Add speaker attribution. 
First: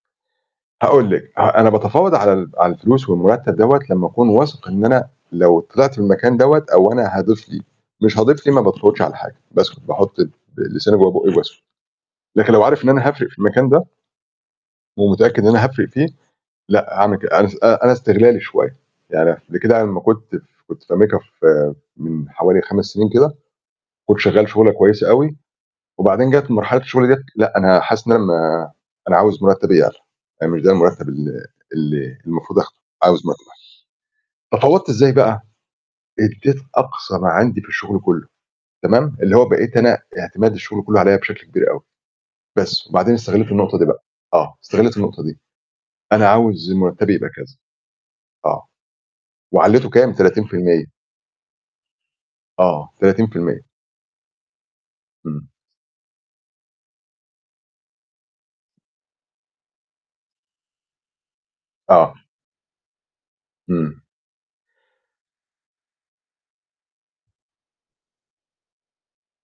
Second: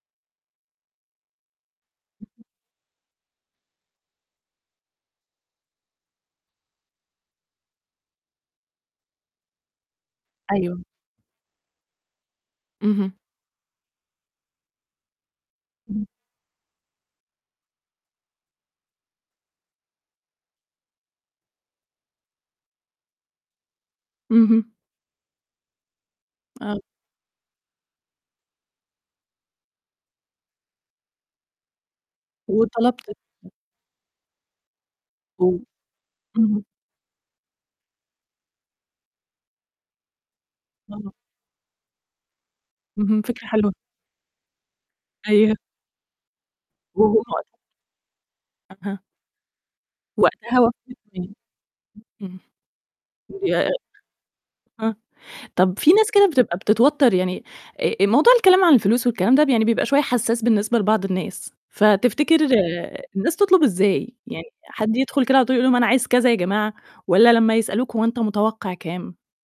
Speaker 1: هاقول لِك، أنا باتفاوض على
Speaker 2: [unintelligible]
Speaker 1: ال على الفلوس والمرتب دوّة لما أكون واثق، إن أنا لو طلعت من المكان دوّة أو أنا هاضيف ليه، مش هاضيف ليه ما باتفاوضش على حاجة. بس باحط ل
Speaker 2: أيوه.
Speaker 1: لساني جوّه بوقي وباسكت. لكن لو عارف إن أنا
Speaker 2: اهم.
Speaker 1: هافرق في المكان ده ومتأكد إن أنا هافرق
Speaker 2: اهم.
Speaker 1: فيه لأ، هاعمل كد أنا أنا استغلالي شوية، يعني قبل كده لما كنت كنت في أمريكا في من حوالي 5 سنين كده، كنت شغال شغله
Speaker 2: اهم.
Speaker 1: كويسة أوي، وبعدين جات
Speaker 2: آه.
Speaker 1: مرحلة الشغل ديّة لأ، أنا حاسس إن أنا م أنا عاوز مرتبي يعلى، آآ، مش ده المرتب ال اللي المفروض أخده،
Speaker 2: وطلبت ال
Speaker 1: عاوز مرتب أعلى. تفاوضت إزاي بقى،
Speaker 2: أو اهم.
Speaker 1: أدّيت أقصى ما عندي في الشغل كله، تمام؟ اللي هو بقيت أنا اعتماد الشغل كله
Speaker 2: آه.
Speaker 1: عليَّ بشكل كبير أوي. بس وبعدين
Speaker 2: اهم
Speaker 1: استغليت
Speaker 2: فكرة حلوة.
Speaker 1: النقطة دي بقى، آه استغليت النقطة دي.
Speaker 2: أيوه.
Speaker 1: أنا عاوز مرتبي يبقى كذا.
Speaker 2: [unintelligible]
Speaker 1: آه
Speaker 2: أها.
Speaker 1: وعليته كام، تلاتين في
Speaker 2: وقتها
Speaker 1: المِيّة
Speaker 2: وافقوا إزاي؟ امم،
Speaker 1: آه، 30%
Speaker 2: ياه! آه
Speaker 1: إمم.
Speaker 2: طب في ناس كده بتبقى بتتوتر يعني ا الموضوع الكلام عن الفلوس والكلام ده يعني بيبقى شوية حساس بالنسبة لبعض الناس،
Speaker 1: آه.
Speaker 2: فتفتكر الناس تطلب
Speaker 1: امم.
Speaker 2: إزاي؟ يعني حد يدخل كده على طول يقول لهم أنا عايز كذا يا جماعة والّا لما يسألوك هو أنت متوقع كام؟